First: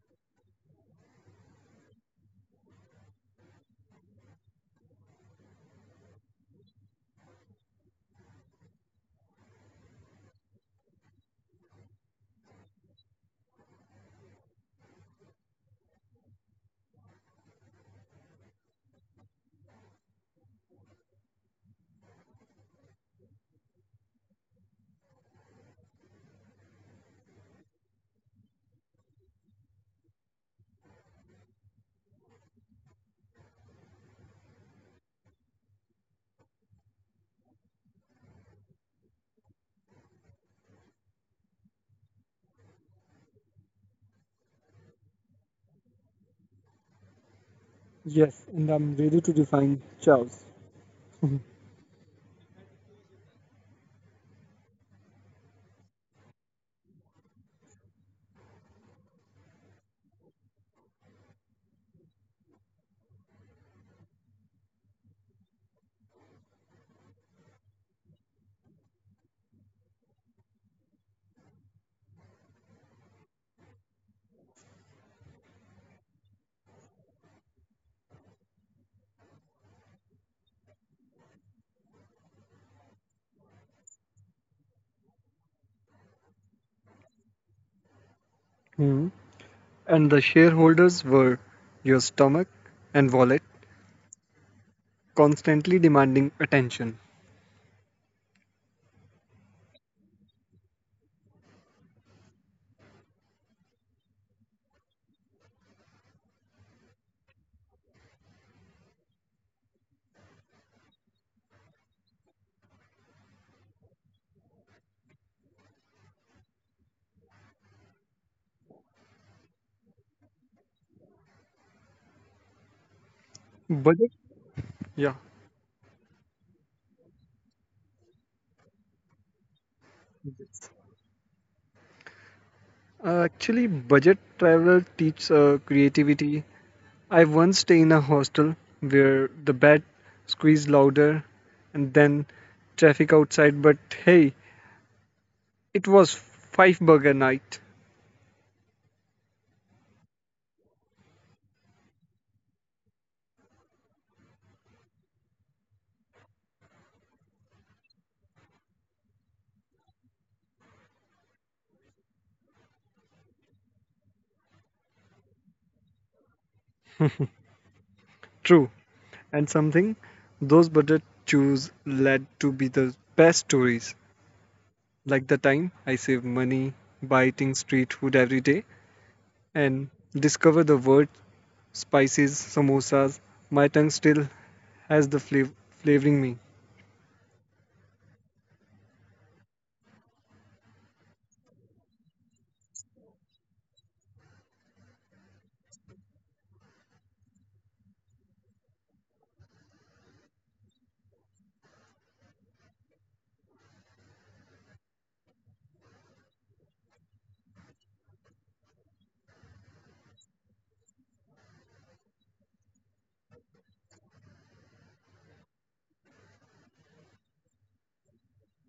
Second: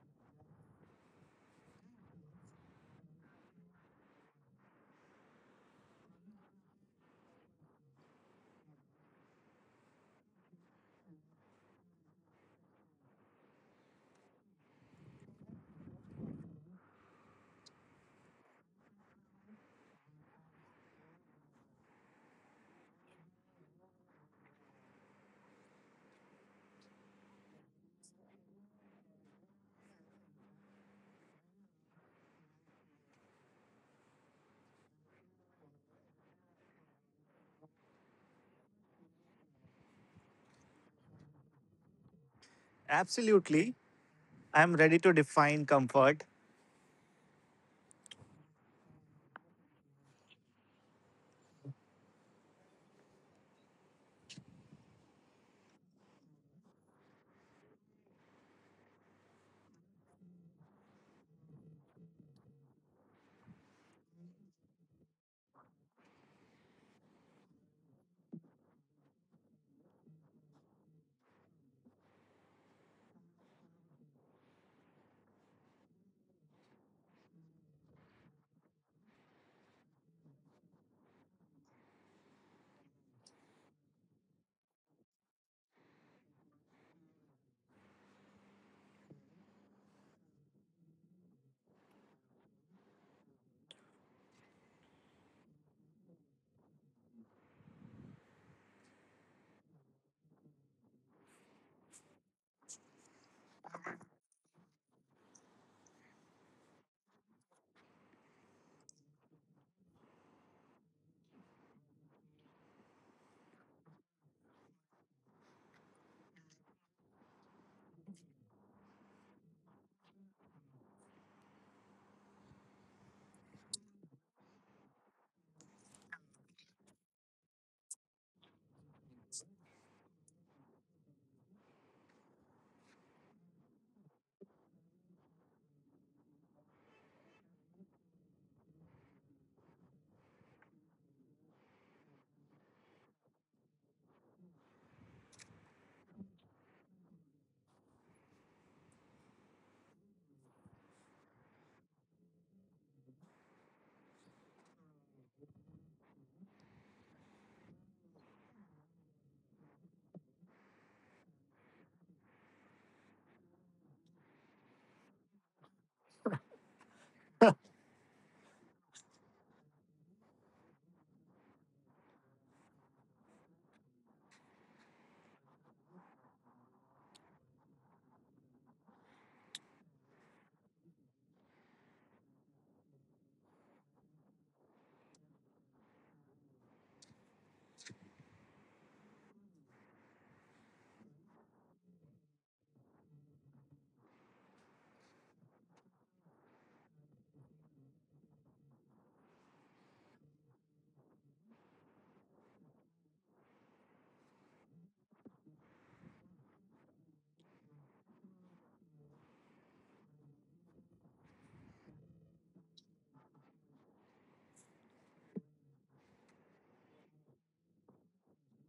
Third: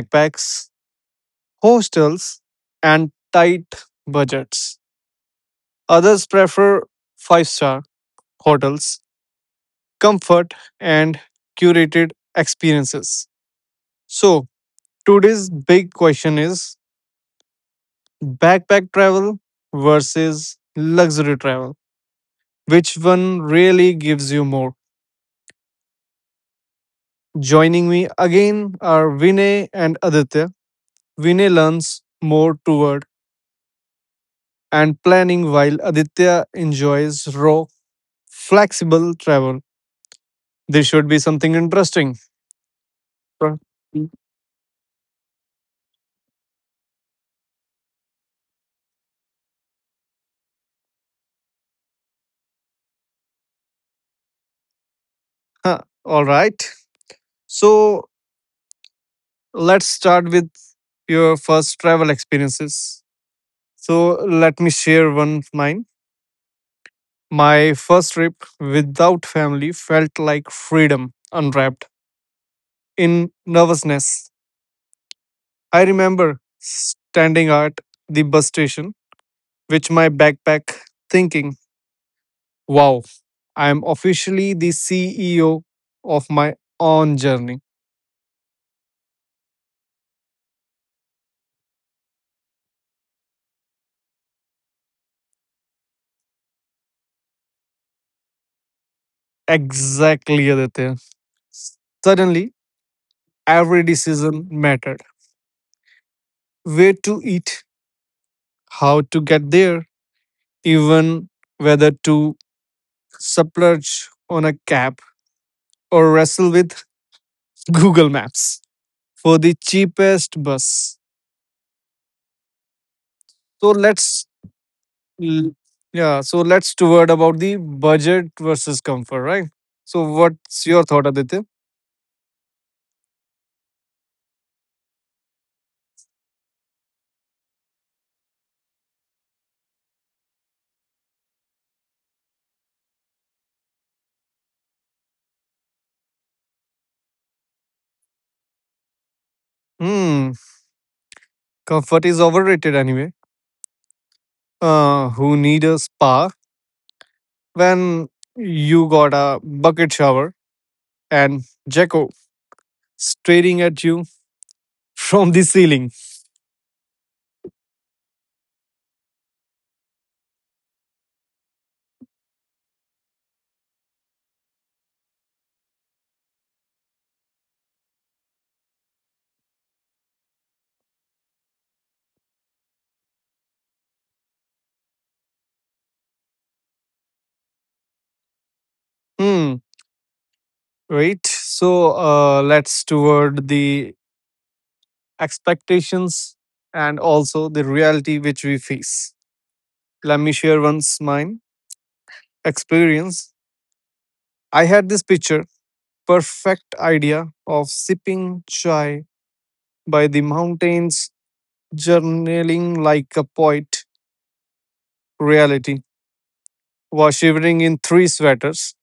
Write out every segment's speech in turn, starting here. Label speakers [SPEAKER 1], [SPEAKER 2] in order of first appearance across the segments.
[SPEAKER 1] backpacks, hostels, and tight budgets. Others prefer five-star hotels, comfort, and curated experiences. So, today's big question is backpack travel versus luxury travel. Which one really gives you more? Joining me again are Vinay and Aditya. Vinay learns more toward and planning while Aditya enjoys raw, flexible travel. This should be something interesting. Right.
[SPEAKER 2] Absolutely. I'm ready to define comfort.
[SPEAKER 3] Yes, and I'm ready to define chaos.
[SPEAKER 1] Huh, All right. So let's start with your first travel experiences. So let me share one of mine. My first trip without family felt like freedom unwrapped in nervousness. I remember standing at the bus station with my backpack thinking, wow, I am officially the CEO of my own journey.
[SPEAKER 3] Hmm. And the shareholders were your stomach and wallet, constantly demanding attention.
[SPEAKER 1] Exactly, Aditya. Suddenly, every decision mattered. Where to eat, how to get there, even whether to splurge on a cab or wrestle with Google Maps for the cheapest bus. So
[SPEAKER 3] Budget?
[SPEAKER 1] let's
[SPEAKER 3] Yeah.
[SPEAKER 1] l- yeah, so let's to word about the budget versus comfort, right? So what's
[SPEAKER 3] budgets.
[SPEAKER 1] your thought, Aditya?
[SPEAKER 3] Actually, budget travel teaches creativity. I once stayed in a hostel where the bed squeezed louder and then traffic outside, but hey, it was five burger night.
[SPEAKER 1] Hmm, Comfort is overrated anyway. Who need a spa when you got a bucket shower and Jacko staring at you from the ceiling?
[SPEAKER 3] True. And something, those budget choose led to be the best stories, like the time I save money by eating street food every day and discover the word spices samosas. My tongue still has the flavoring me.
[SPEAKER 1] Hmm. Right. So let's toward the expectations and also the reality which we face. Let me share once mine experience. I had this picture, perfect idea of sipping chai by the mountains, journaling like a poet. Reality was shivering in three sweaters,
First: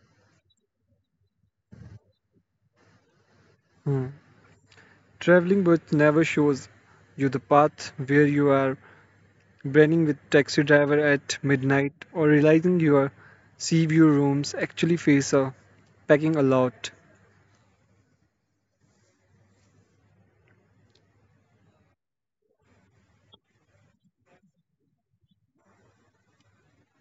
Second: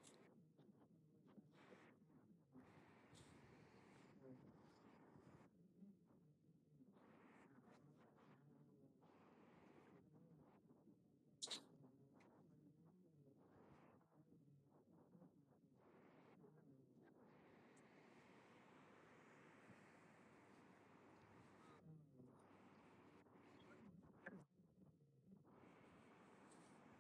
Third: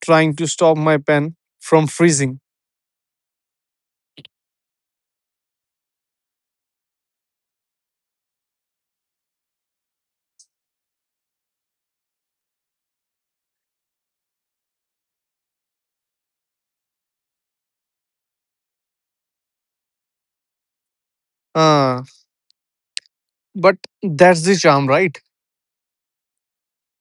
[SPEAKER 1] trying to stop my pen from freezing.
[SPEAKER 3] Hmm. Traveling but never shows you the path where you are branding with taxi driver at midnight, or realizing your sea view rooms actually face a packing a lot.
[SPEAKER 1] Ah, but that's the charm, right?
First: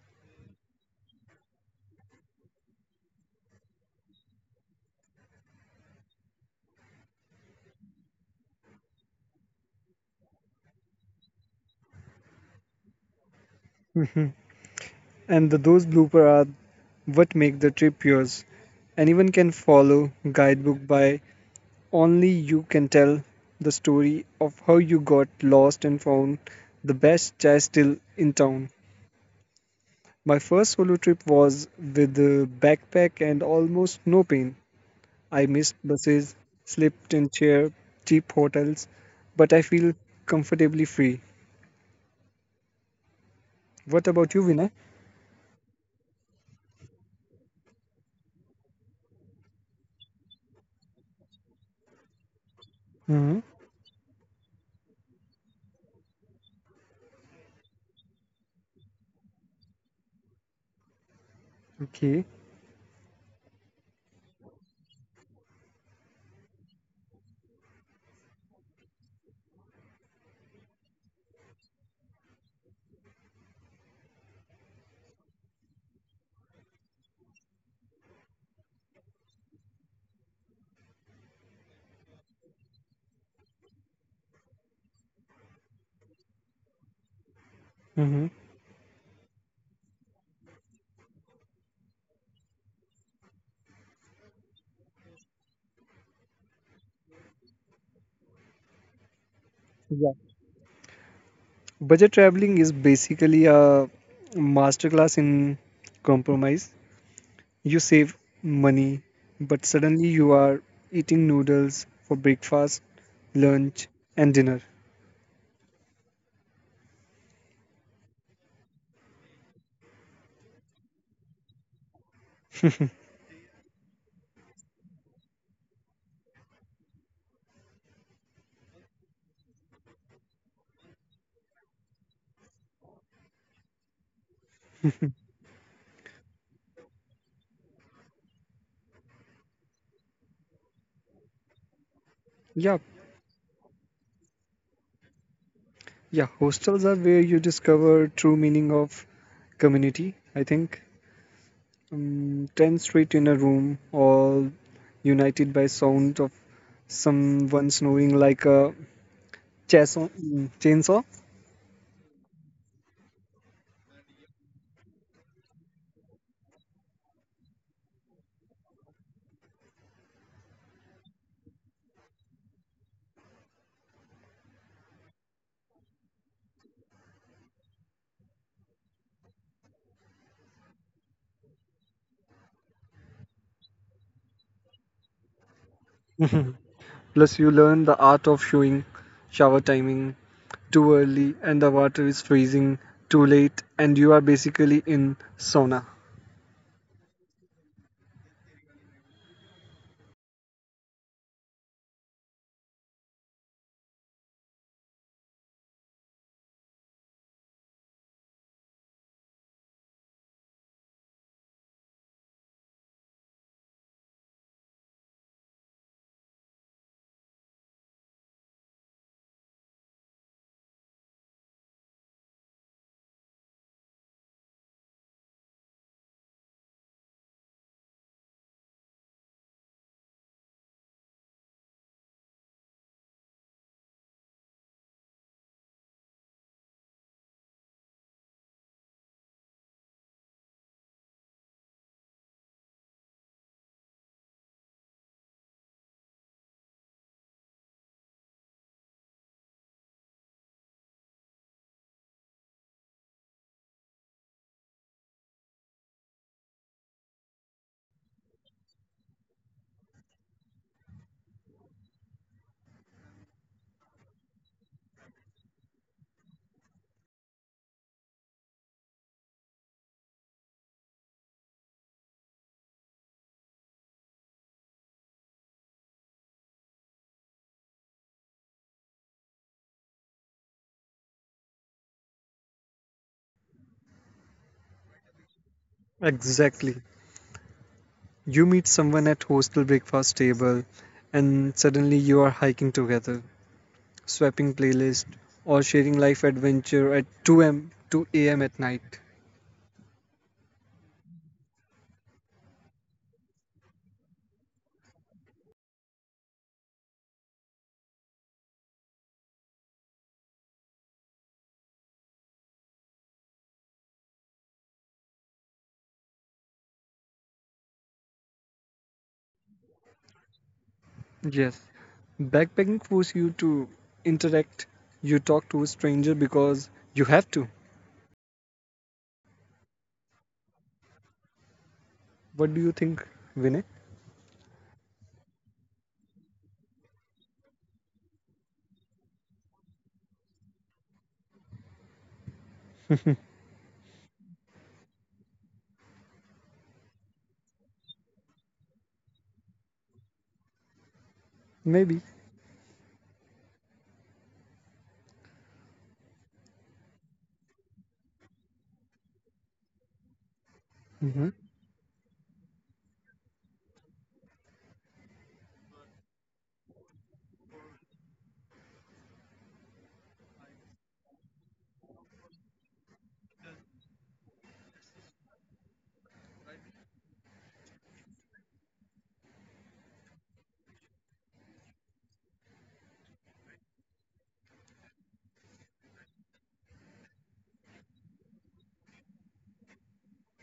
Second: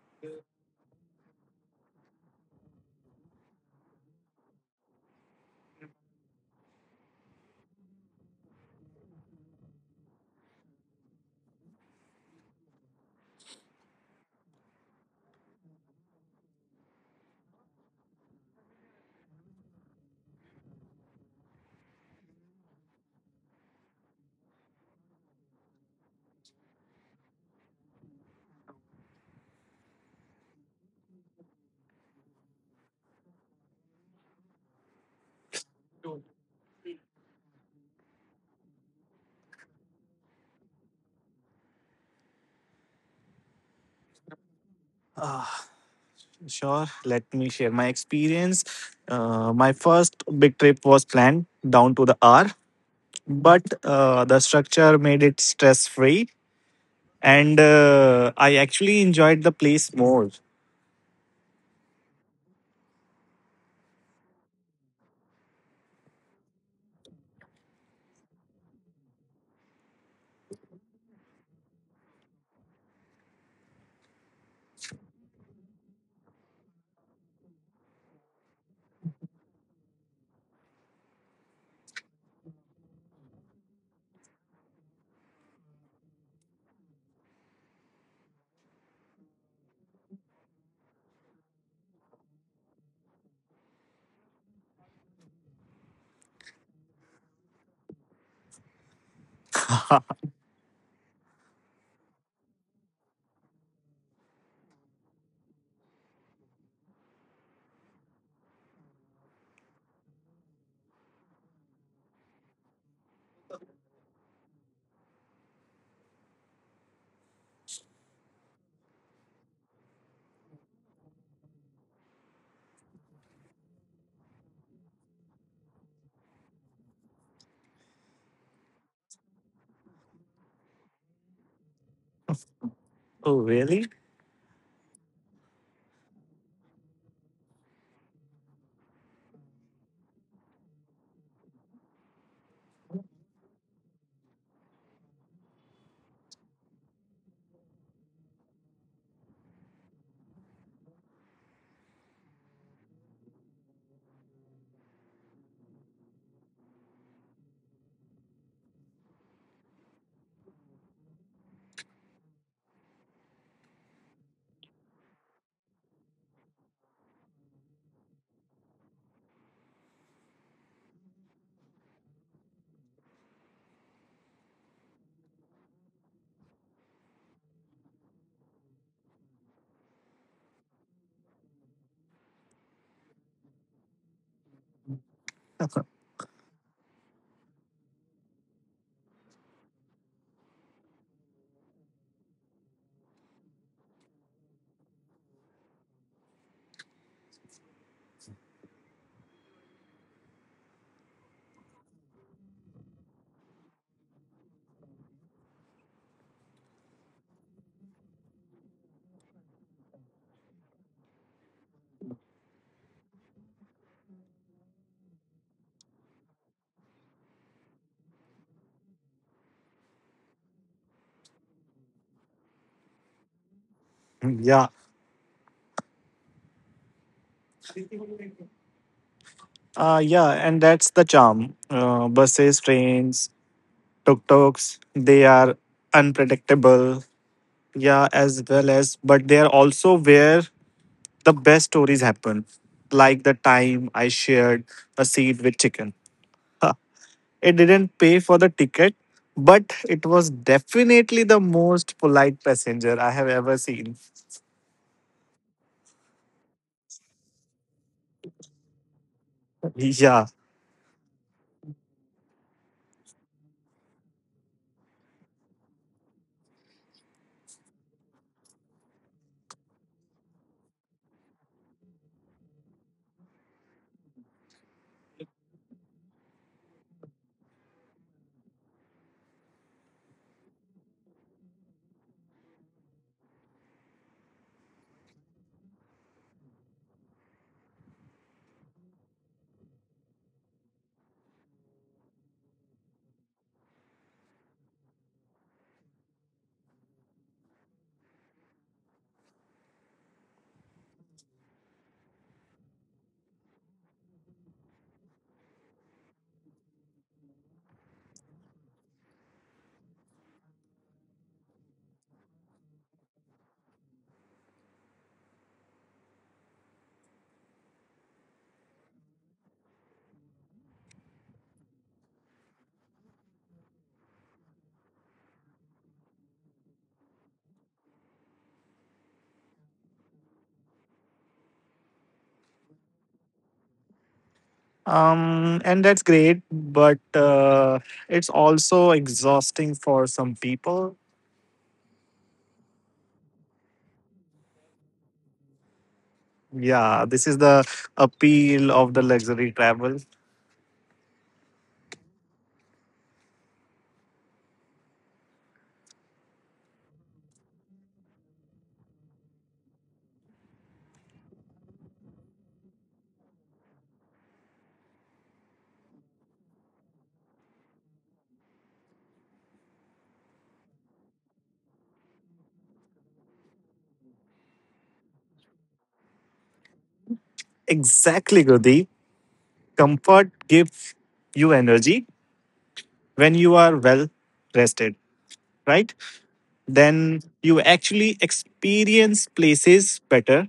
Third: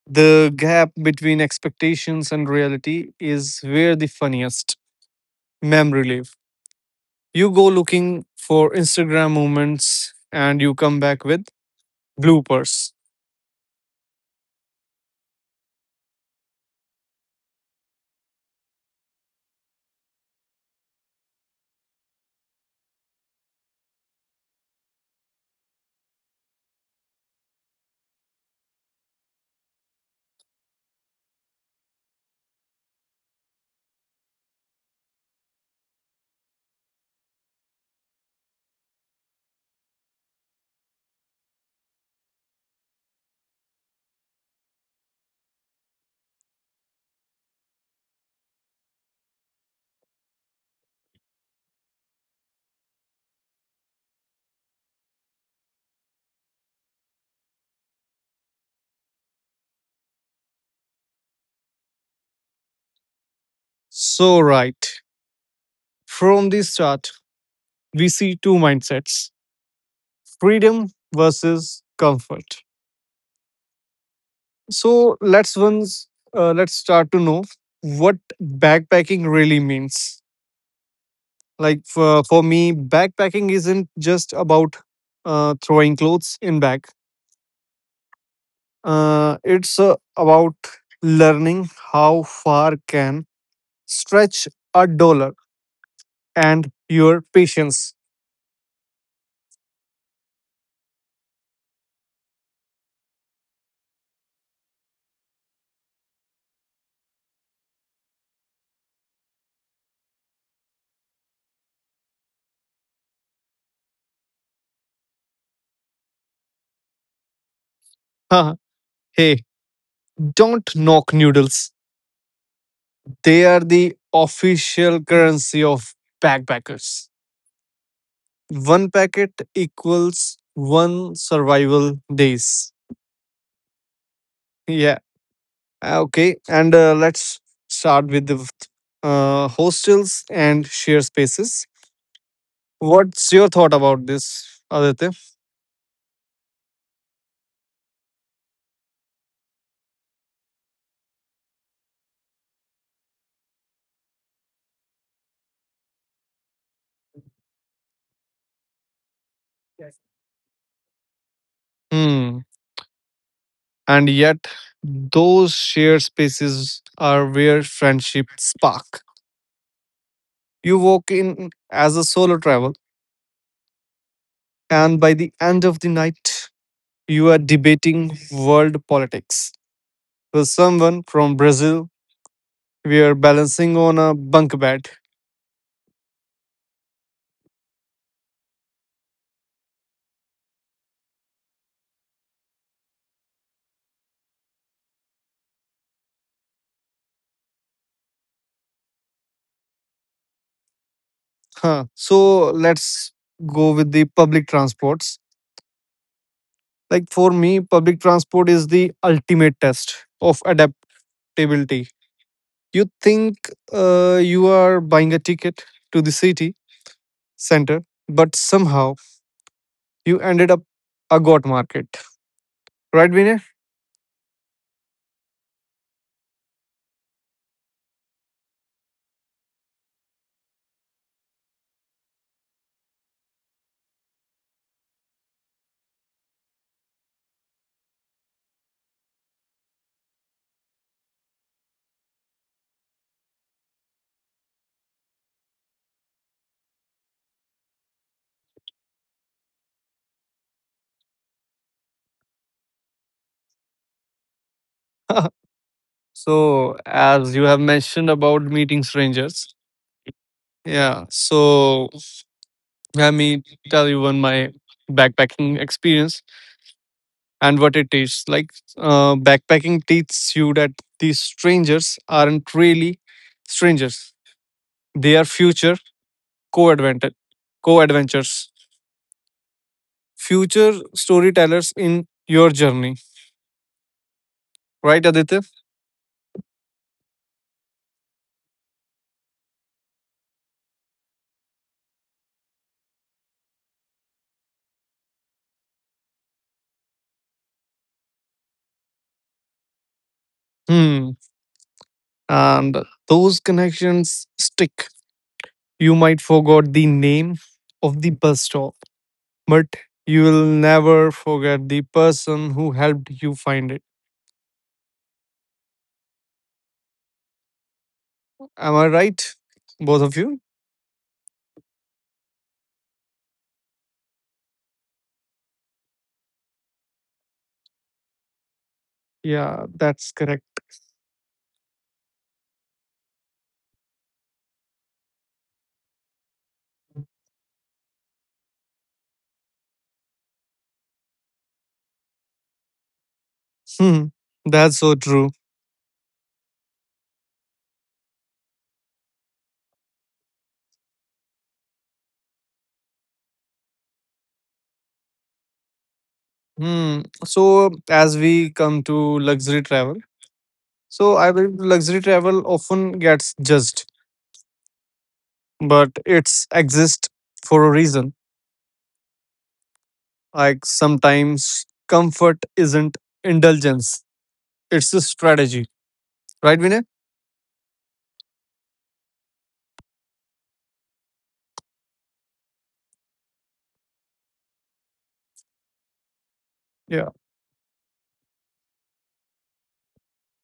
[SPEAKER 1] The gap between expectations and reality is where the funniest memory live. You go looking for Instagram moments and you come back with bloopers.
[SPEAKER 3] Mhm. And those bloopers are what make the trip yours. Anyone can follow guidebook by only you can tell the story of how you got lost and found the best chai still in town. My first solo trip was with a backpack and almost no pain. I missed buses, slept in chair, cheap hotels, but I feel comfortably free. What about you, Vinay?
[SPEAKER 2] Ah, sure, let me share my experience. My first big trip was planned down to the hour,
[SPEAKER 3] Mm-hmm.
[SPEAKER 2] but the structure made it stress free, and I actually enjoyed the place more.
[SPEAKER 3] Okay.
[SPEAKER 1] So right. From the start, we see two mindsets. Freedom versus comfort. So let's once let's start to know what backpacking really means. Like for me, backpacking isn't just about throwing clothes in bag.
[SPEAKER 3] Mm-hmm.
[SPEAKER 1] It's about learning how far can stretch a dollar and your patience.
[SPEAKER 2] Oh,
[SPEAKER 3] Yeah. Budget traveling is basically a masterclass in compromise. You save money, but suddenly you are eating noodles for breakfast, lunch, and dinner.
[SPEAKER 1] Haha, Hey, don't knock noodles. They are the official currency of backpackers. One packet equals one survival days.
[SPEAKER 2] really?
[SPEAKER 1] Yeah. Okay. And let's start with the hostels and share spaces.
[SPEAKER 3] Yeah,
[SPEAKER 1] What's your thought about this, Aditya?
[SPEAKER 3] yeah, hostels are where you discover true meaning of community, I think. 10 straight in a room, all united by sound of someone snoring like a chainsaw. chainsaw.
[SPEAKER 1] Hmm. And yet, those shared spaces are where friendship spark. You walk in as a solo travel, and by the end of the night, you are debating world politics with someone from Brazil. We are balancing on a bunk bed.
[SPEAKER 3] Plus, you learn the art of showing shower timing too early and the water is freezing too late, and you are basically in sauna.
[SPEAKER 1] Huh. So let's go with the public transports. Like for me, public transport is the ultimate test of adaptability. You think you are buying a ticket to the city center, but somehow you ended up a goat market. Right, Vinay?
[SPEAKER 2] Yeah. Yeah, and that's the charm. Buses, trains, tuk tuks, they are unpredictable. Yeah, as well as, but they are also where the best stories happen, like the time I shared a seat with chicken. Ha, it didn't pay for the ticket, but it was definitely the most polite passenger I have ever seen.
[SPEAKER 1] So, as you have mentioned about meeting strangers,
[SPEAKER 2] Yeah.
[SPEAKER 1] yeah. So, let me tell you one my backpacking experience and what it is like. Backpacking teaches you that these strangers aren't really strangers; they are future co-adventure, co-adventures, future storytellers in your journey. Right, Aditya?
[SPEAKER 3] Exactly. You meet someone at hostel breakfast table, and suddenly you are hiking together, swapping playlist, or sharing life adventure at 2m 2 a.m. two a m at night.
[SPEAKER 1] Hmm. And those connections stick. You might forgot the name of the bus stop, but you will never forget the person who helped you find it. Am I right, both of you?
[SPEAKER 3] Yes, backpacking forces you to interact. You talk to a stranger because you have to.
[SPEAKER 1] Yeah, that's correct.
[SPEAKER 3] What do you think, Vinay?
[SPEAKER 2] And that's great, but it's also exhausting for some people.
[SPEAKER 1] Hmm, that's so true.
[SPEAKER 2] Yeah, this is the appeal of the luxury travel.
[SPEAKER 3] Maybe.
[SPEAKER 1] Hmm. So as we come to luxury travel, so I
[SPEAKER 3] Mhm.
[SPEAKER 1] believe luxury travel often gets judged, but it's exist for a reason. Like sometimes comfort isn't indulgence; it's a strategy, right, Vinay?
[SPEAKER 2] Exactly, Gudi. Comfort gives you energy when you are well rested, right?
[SPEAKER 1] Yeah,
[SPEAKER 2] Then you actually experience places better.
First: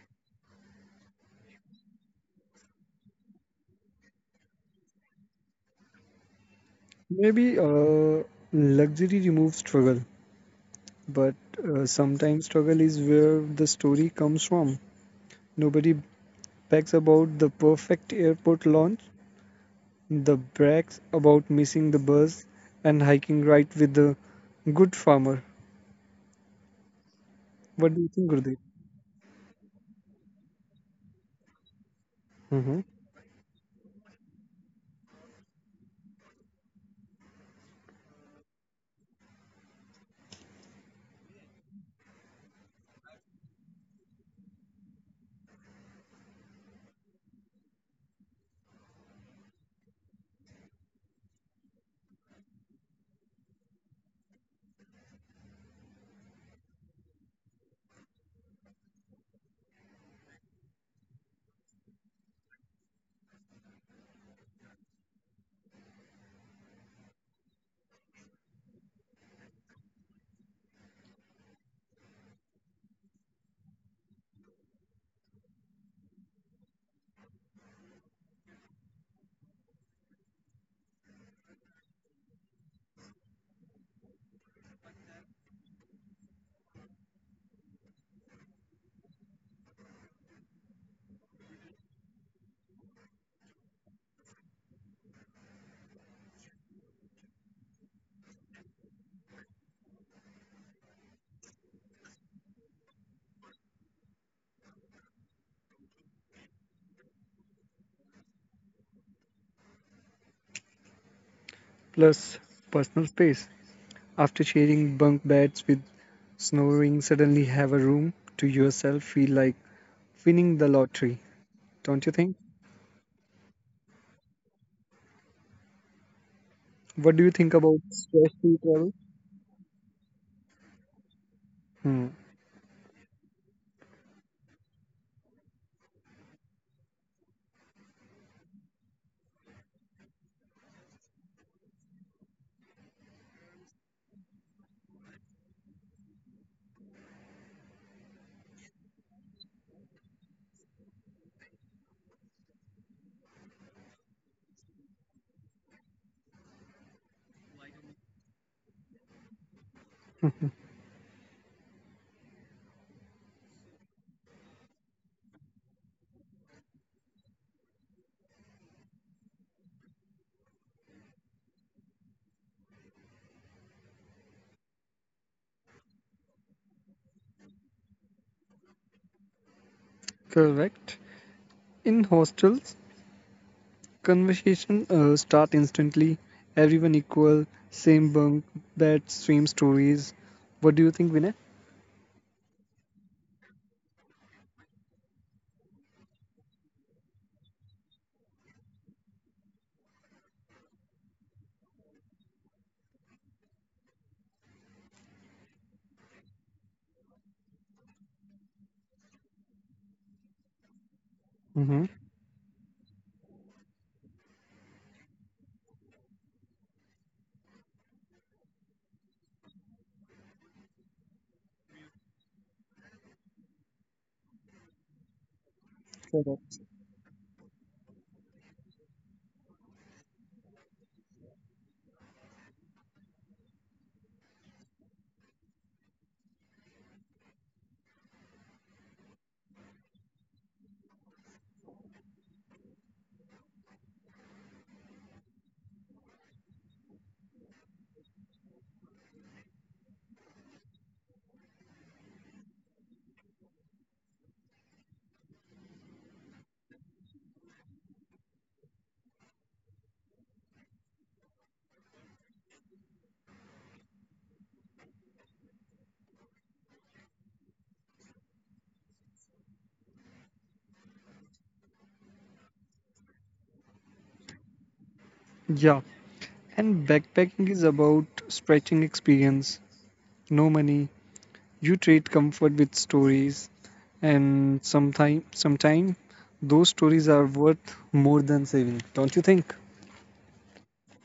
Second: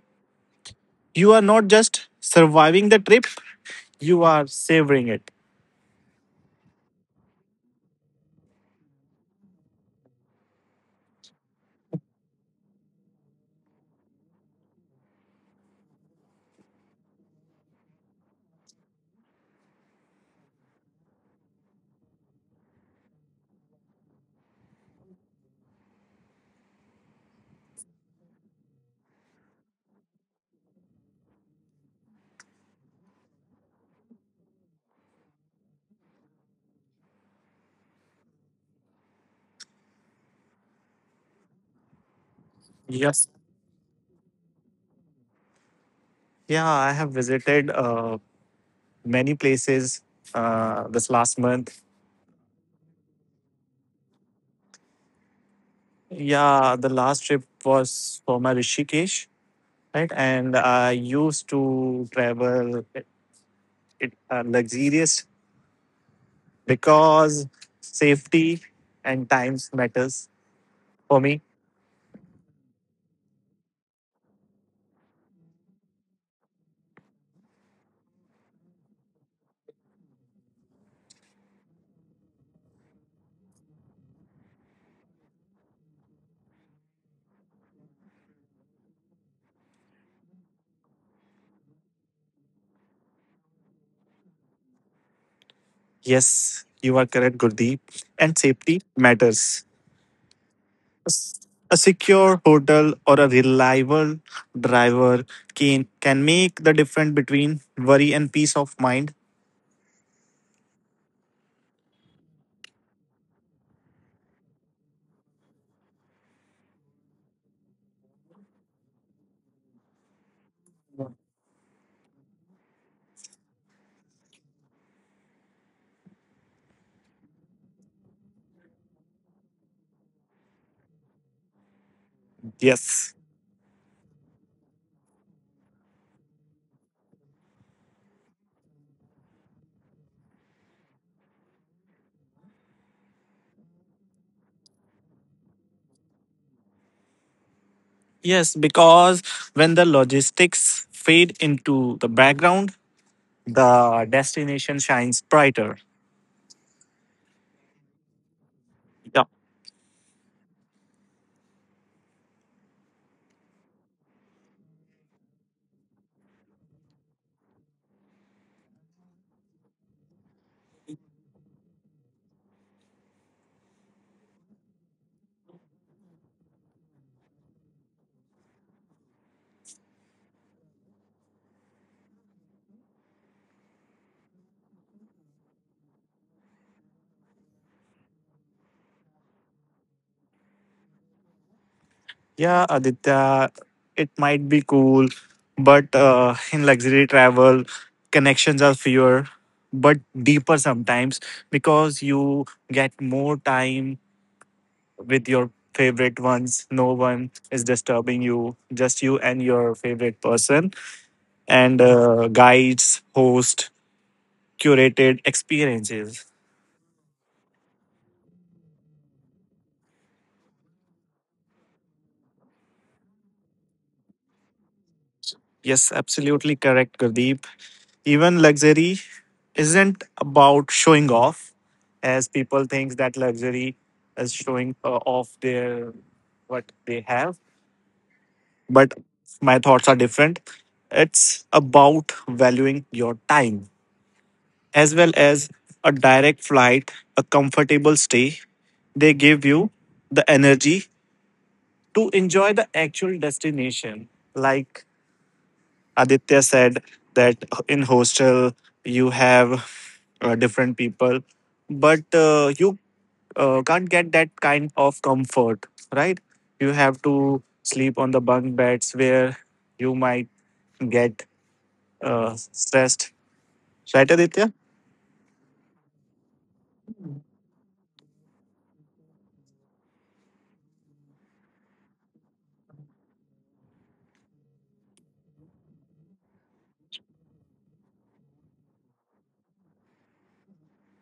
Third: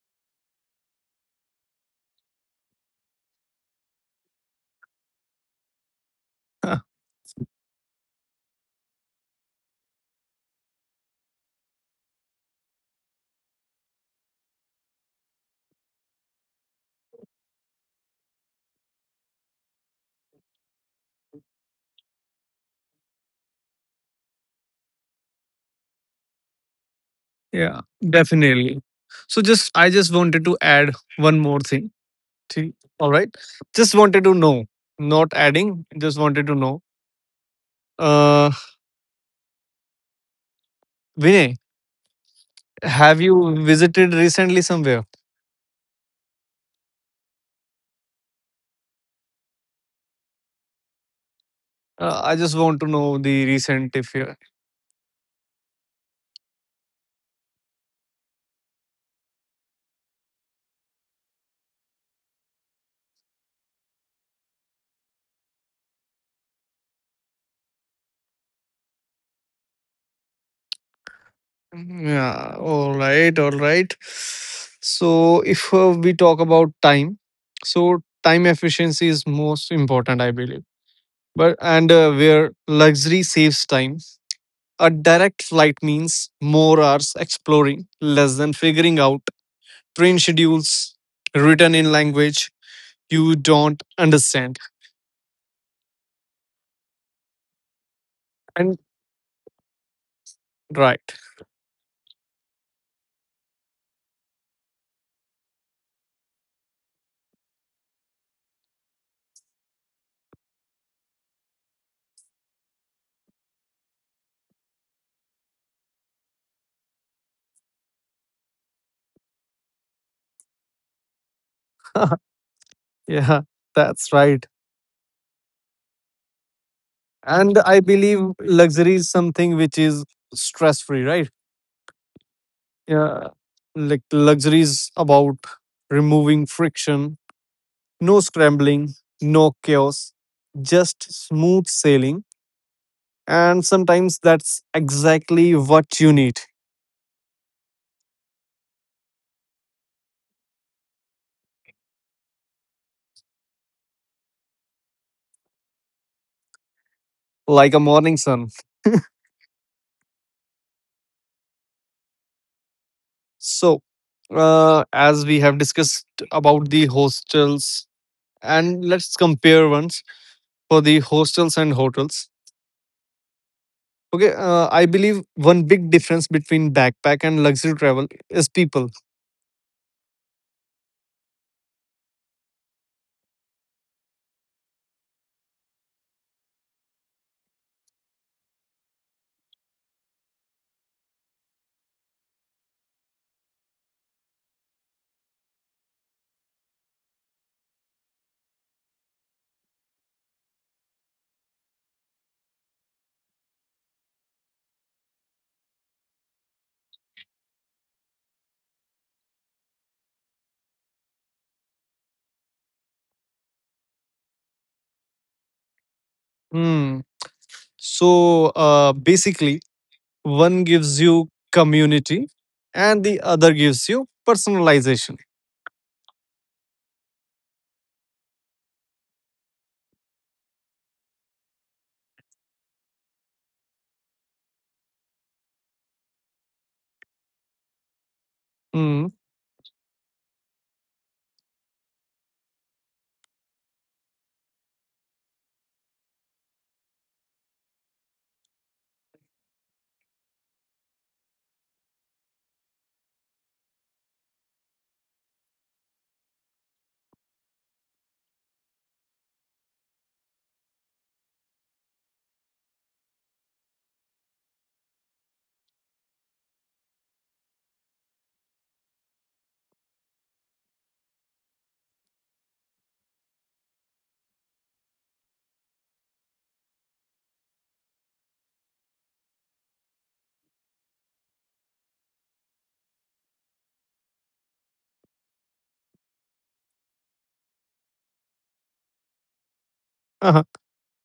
[SPEAKER 2] You are not just surviving the trip, you are savoring it.
[SPEAKER 3] Maybe, luxury removes struggle, but sometimes struggle is where the story comes from. Nobody brags about the perfect airport launch, the brags about missing the bus and hiking right with the good farmer.
[SPEAKER 1] yeah,
[SPEAKER 3] What do you think, Gurudev?
[SPEAKER 1] definitely. So just wanted to add one more thing. T-
[SPEAKER 3] Hmm.
[SPEAKER 1] All right. Just wanted to know, not adding, just wanted to know. Uh, Vinay, have
[SPEAKER 2] Yes.
[SPEAKER 1] you visited recently somewhere?
[SPEAKER 2] Yeah, I have visited many places this last month.
[SPEAKER 1] I just want to know the recent if you.
[SPEAKER 2] Yeah, the last trip was for my Rishikesh, right? And I used to travel it luxurious because safety and times matters for me.
[SPEAKER 1] Yeah, all right, all right. So, if we talk about time, so time efficiency is most important, I believe, but and where luxury saves time. A direct flight means more hours exploring, less than figuring out train schedules written in language you don't understand.
[SPEAKER 2] Yes, you are correct, Gurdeep. And
[SPEAKER 1] And
[SPEAKER 2] safety matters. A
[SPEAKER 1] right.
[SPEAKER 2] s- a secure hotel or a reliable driver can make the difference between worry and peace of mind.
[SPEAKER 3] Plus personal space. After sharing bunk beds with snoring, suddenly have a room to yourself feel like winning the lottery, don't you think?
[SPEAKER 1] Yeah, that's right.
[SPEAKER 3] What do you think
[SPEAKER 1] And
[SPEAKER 3] about
[SPEAKER 1] I believe
[SPEAKER 3] stress-free travel?
[SPEAKER 1] luxury is something which is stress free, right?
[SPEAKER 3] Hmm,
[SPEAKER 2] Yes.
[SPEAKER 1] Yeah. Like luxury is about removing friction, no scrambling, no chaos, just smooth sailing. And sometimes that's exactly what you need,
[SPEAKER 2] Yes, because when the logistics fade into the background, the destination shines brighter.
[SPEAKER 1] like a morning sun.
[SPEAKER 2] Yeah.
[SPEAKER 1] So, as we have discussed about the hostels, and let's compare ones for the hostels and hotels. Okay, I believe one big difference between backpack and luxury travel is people.
[SPEAKER 3] correct. In hostels, conversation start instantly. Everyone equal, same bunk, bed, same stories. What do you think, Vinay?
[SPEAKER 2] Yeah, Aditya, it might be cool, but in luxury travel, connections are fewer, but deeper sometimes because you get more time with your favorite ones. No one is disturbing you, just you and your favorite person, and
[SPEAKER 3] Mm-hmm.
[SPEAKER 2] guides, host, curated experiences.
[SPEAKER 1] Hmm. So, basically, one gives you community, and the other gives you personalization.
[SPEAKER 2] Yes, absolutely
[SPEAKER 3] Correct.
[SPEAKER 2] correct, Gurdeep. Even luxury isn't about showing off, as people think that luxury is showing off their what they have, but
[SPEAKER 1] Hmm.
[SPEAKER 2] my thoughts are different. It's about valuing your time, as well as a direct flight, a comfortable stay, they give you the energy to enjoy the actual destination, like Aditya said, that in hostel you have different people, but you can't get that kind of comfort, right? You have to sleep on the bunk beds where you might get stressed, right, Aditya?
[SPEAKER 3] Yeah, and backpacking is about stretching experience. No money. You trade comfort with stories, and those stories are worth more than saving. Don't you think?
[SPEAKER 1] Uh-huh.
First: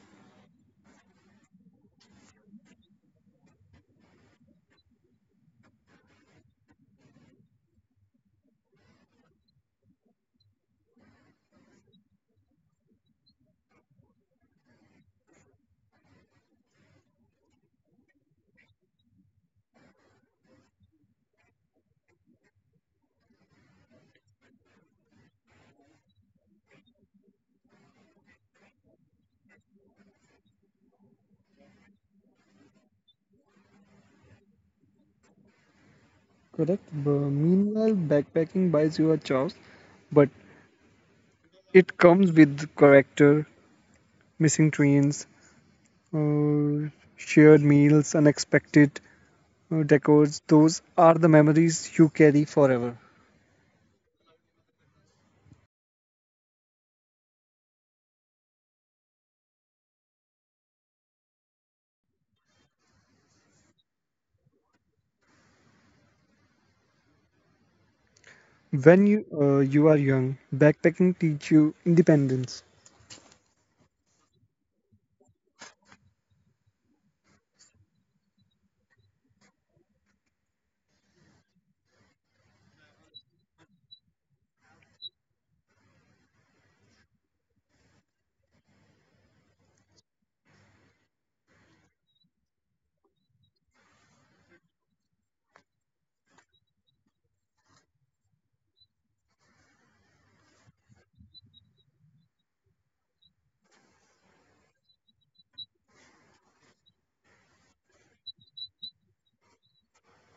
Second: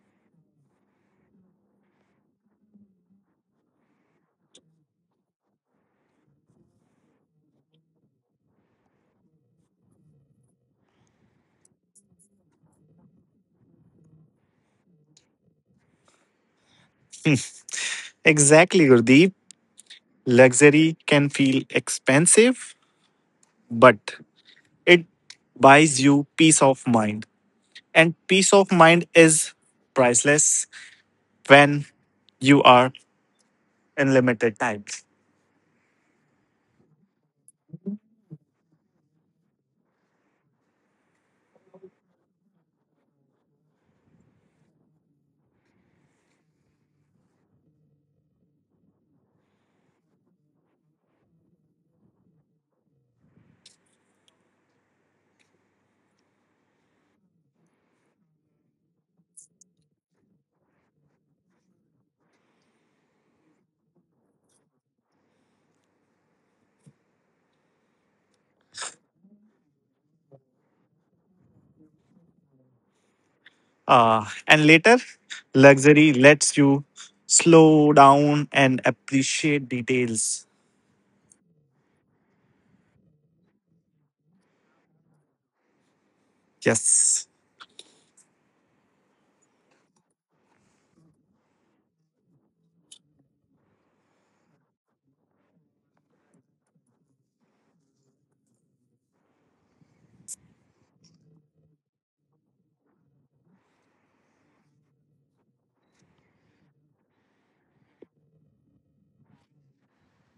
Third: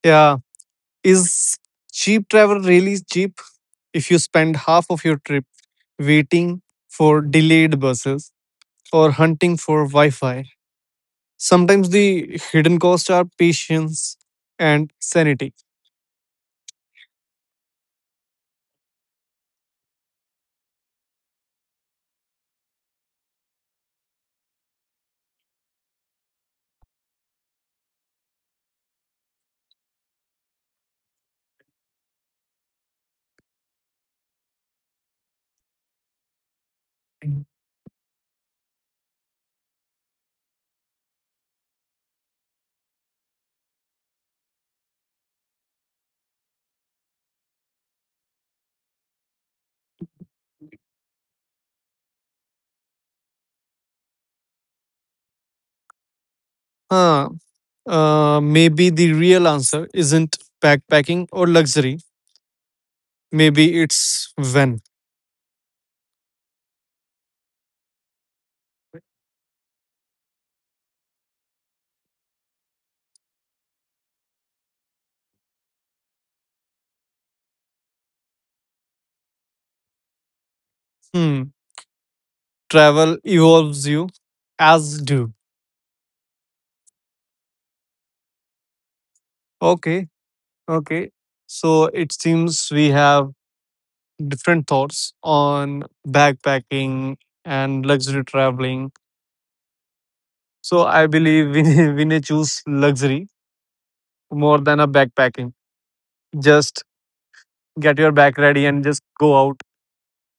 [SPEAKER 1] Yeah, is cheap travel really cheap if you spend half of your trip waiting for delayed buses or hunting for Wi Fi? Sometimes the hidden costs are patience and sanity.
[SPEAKER 2] Exactly, Gurdeep. Luxury can feel expensive, but it buys you peace of mind, and peace of mind is priceless when you are in limited time.
[SPEAKER 3] Correct. But meanwhile, backpacking buys you a chance, but it comes with character, missing trains, uh, shared meals, unexpected decors. Those are the memories you carry forever.
[SPEAKER 1] Huh, maybe the real answer isn't backpacking or luxury. Maybe it's when.
[SPEAKER 3] When you are young, backpacking teach you independence.
[SPEAKER 2] And later, luxury lets you slow down and appreciate details.
[SPEAKER 1] Hmm. Travel evolves you, as do.
[SPEAKER 2] Yes.
[SPEAKER 1] Okay. Okay. So it seems we have different thoughts on backpacking and luxury traveling. So I believe we we Vinay choose luxury more than a backpacking. Just get your bag ready and just go out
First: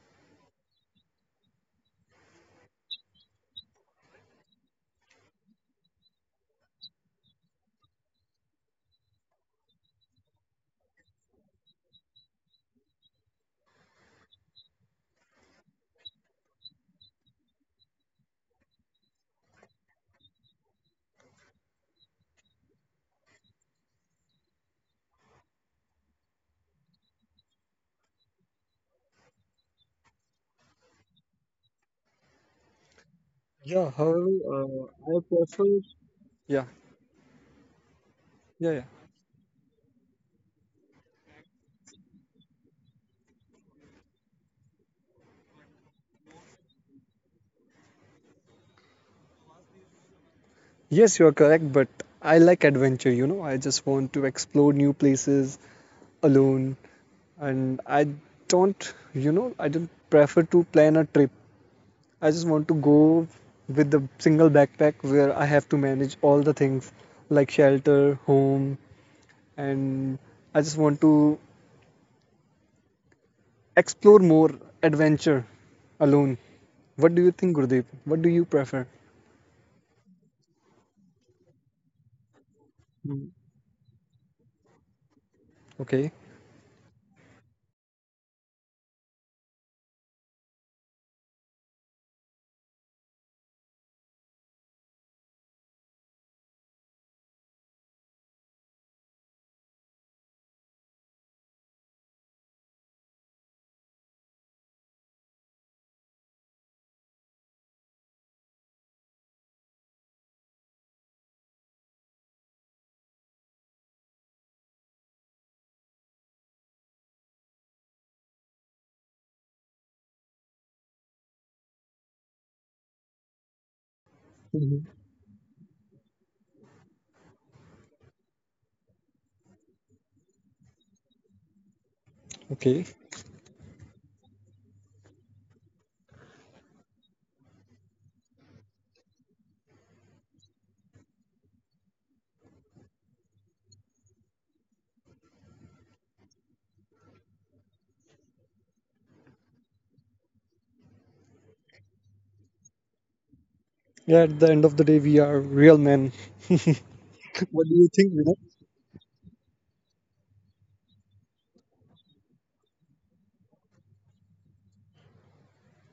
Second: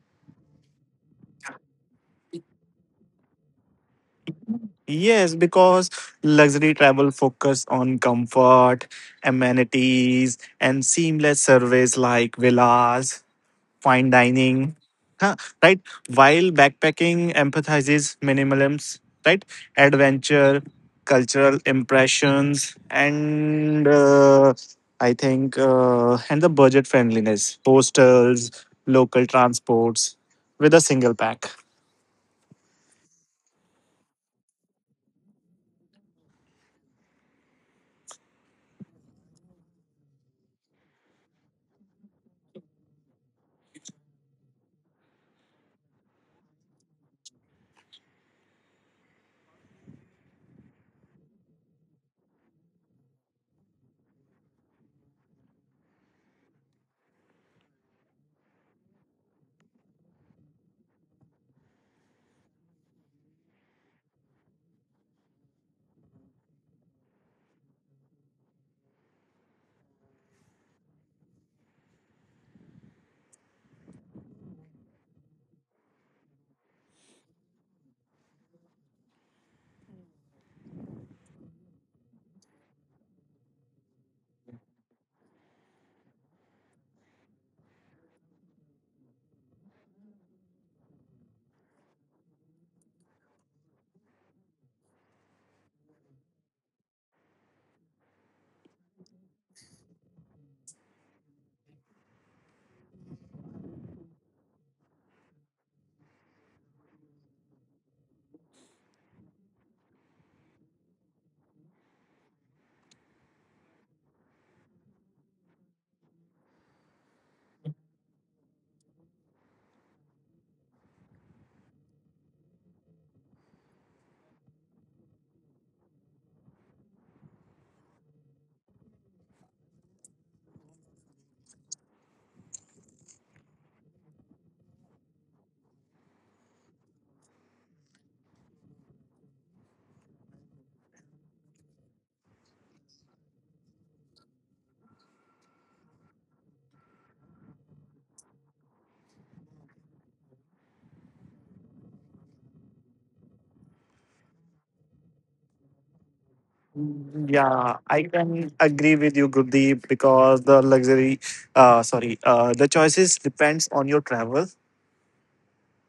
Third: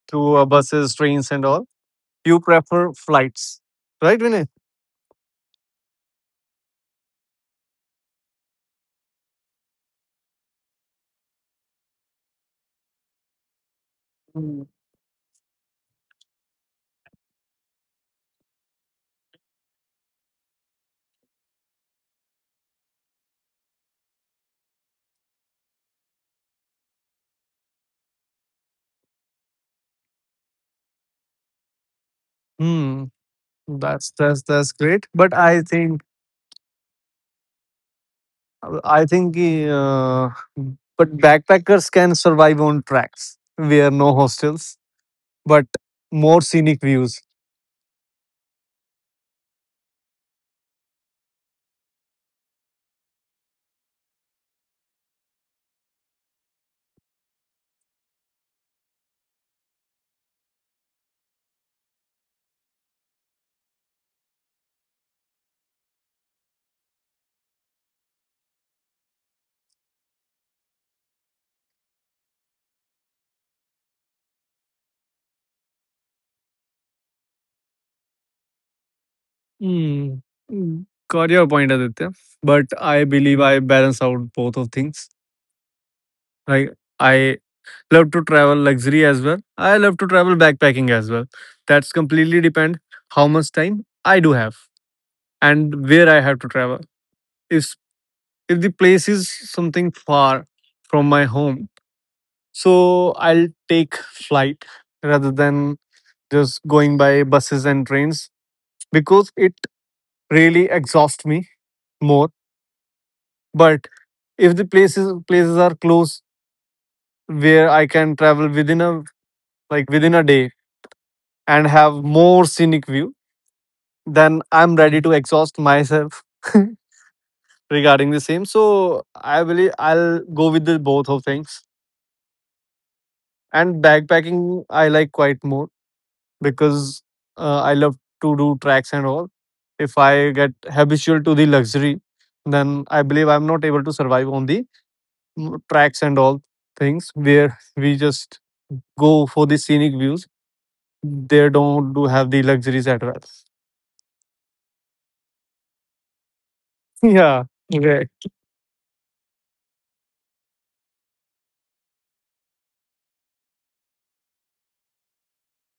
[SPEAKER 1] to buses, trains, and all. You prefer flights, right, Vinay?
[SPEAKER 2] Yes, because luxury travel focus on comfort, amenities, and seamless service like villas, fine
[SPEAKER 1] Mm.
[SPEAKER 2] dining, huh, right? While backpacking emphasizes minimalism, right? Adventure, cultural impressions, and I think and the budget friendliness, hostels, local transports with a single pack.
[SPEAKER 1] Hmm.
[SPEAKER 3] Yeah,
[SPEAKER 1] That's
[SPEAKER 3] however,
[SPEAKER 1] that's that's great.
[SPEAKER 3] I
[SPEAKER 1] But I
[SPEAKER 3] prefer.
[SPEAKER 1] think
[SPEAKER 3] Yeah, yeah, yeah.
[SPEAKER 1] I think uh, but backpackers can survive on tracks where no hostels, but more scenic views.
[SPEAKER 3] Yes, you are correct, but I like adventure. I just want to explore new places alone, and I don't prefer to plan a trip. I just want to go with the single backpack where I have to manage all the things like shelter, home, and I just want to explore more adventure alone. What do you think, Gurdeep? What do you prefer?
[SPEAKER 1] Hmm. Got your point, Aditya. But I
[SPEAKER 3] Mm.
[SPEAKER 1] believe I balance out both of things.
[SPEAKER 3] Okay.
[SPEAKER 1] Like, I love to travel luxury as well. I love to travel backpacking as well. That's completely depend how much time I do have and where I have to travel. If if the place is something far from my home, so I'll take flight rather than just going by buses and trains because it really exhausts me more. But if the places are close where I can travel within a within a day and have more scenic view, then I'm
[SPEAKER 3] Mhm.
[SPEAKER 1] ready to exhaust myself regarding the same. So I believe I'll go with the both of things.
[SPEAKER 3] Okay.
[SPEAKER 1] And backpacking I like quite more because I love to do tracks and all. If I get habitual to the luxury, then I believe I'm not able to survive on the tracks and all things where we just go for the scenic views. They don't do have the luxuries at all.
[SPEAKER 3] Yeah, at the end of the day, we are real men. What
[SPEAKER 1] Yeah.
[SPEAKER 3] do
[SPEAKER 2] Yeah,
[SPEAKER 3] you
[SPEAKER 2] I
[SPEAKER 3] think,
[SPEAKER 1] Okay.
[SPEAKER 3] Vinod?
[SPEAKER 2] can agree with you, Gurdeep, because the sorry, the choices depends on your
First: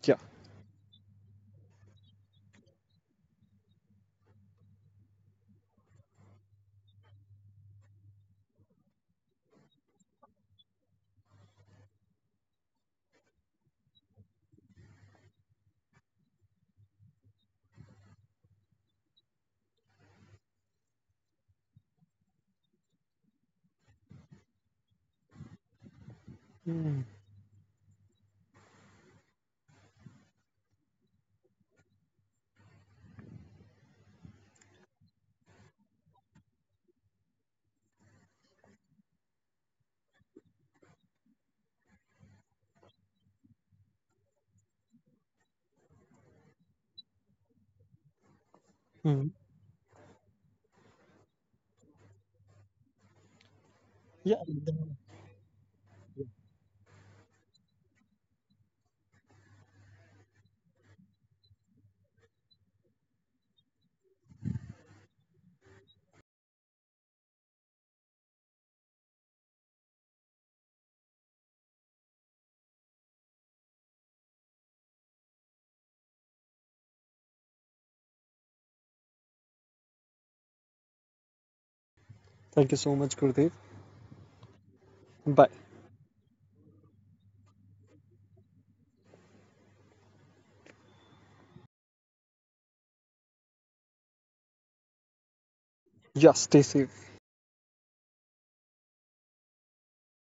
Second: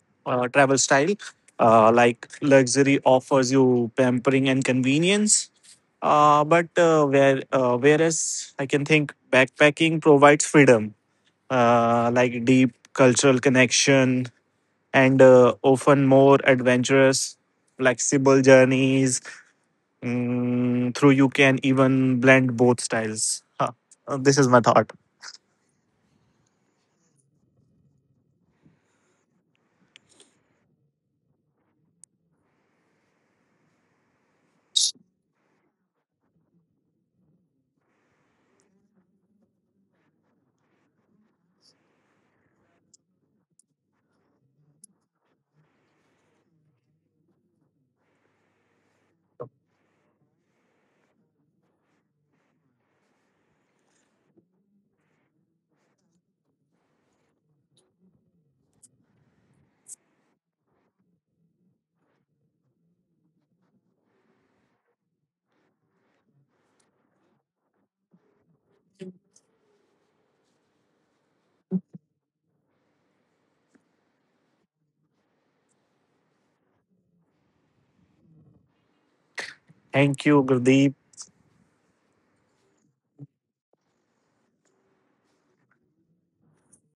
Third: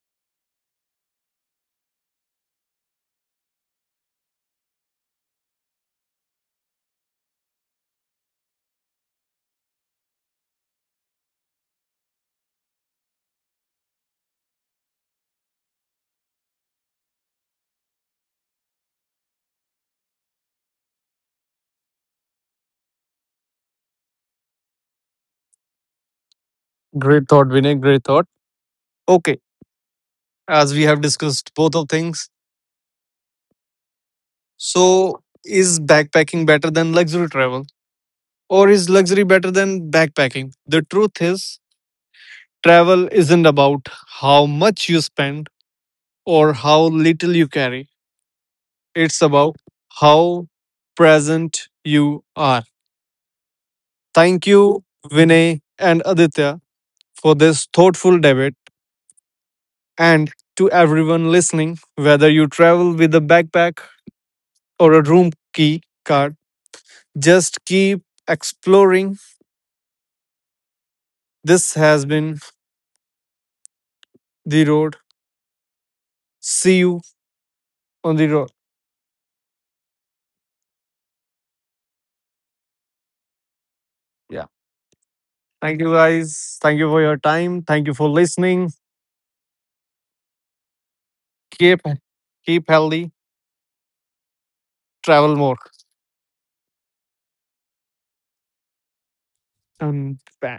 [SPEAKER 3] Yeah.
[SPEAKER 2] travel style. Like luxury offers you pampering and convenience, but whereas I can think backpacking provides freedom, like deep cultural connection and often more adventurous, flexible journeys. Mm, through you can even blend both styles. Huh. This is my thought.
[SPEAKER 3] Mm,
[SPEAKER 1] Great thought, Vinay. Great thought. Okay, as we have discussed both of things, so is backpacking better than luxury travel, or is luxury better than backpacking? The truth is, travel isn't about how much you spend or how little you carry. It's
[SPEAKER 3] mm.
[SPEAKER 1] about how present you are. Thank
[SPEAKER 3] Yeah.
[SPEAKER 1] you, Vinay and Aditya, for this thoughtful debate, and to everyone listening, whether you travel with a backpack or a room key card. Just keep exploring. This has been The Road. See you on the road.
[SPEAKER 2] Thank you, Gurdeep.
[SPEAKER 3] Thank you so much, Gurdeep.
[SPEAKER 1] Yeah.
[SPEAKER 3] Bye.
[SPEAKER 1] Thank you guys. Thank you for your time. Thank you for listening. Keep Keep healthy. Travel more.
[SPEAKER 3] Yeah, stay safe.
[SPEAKER 1] And bye.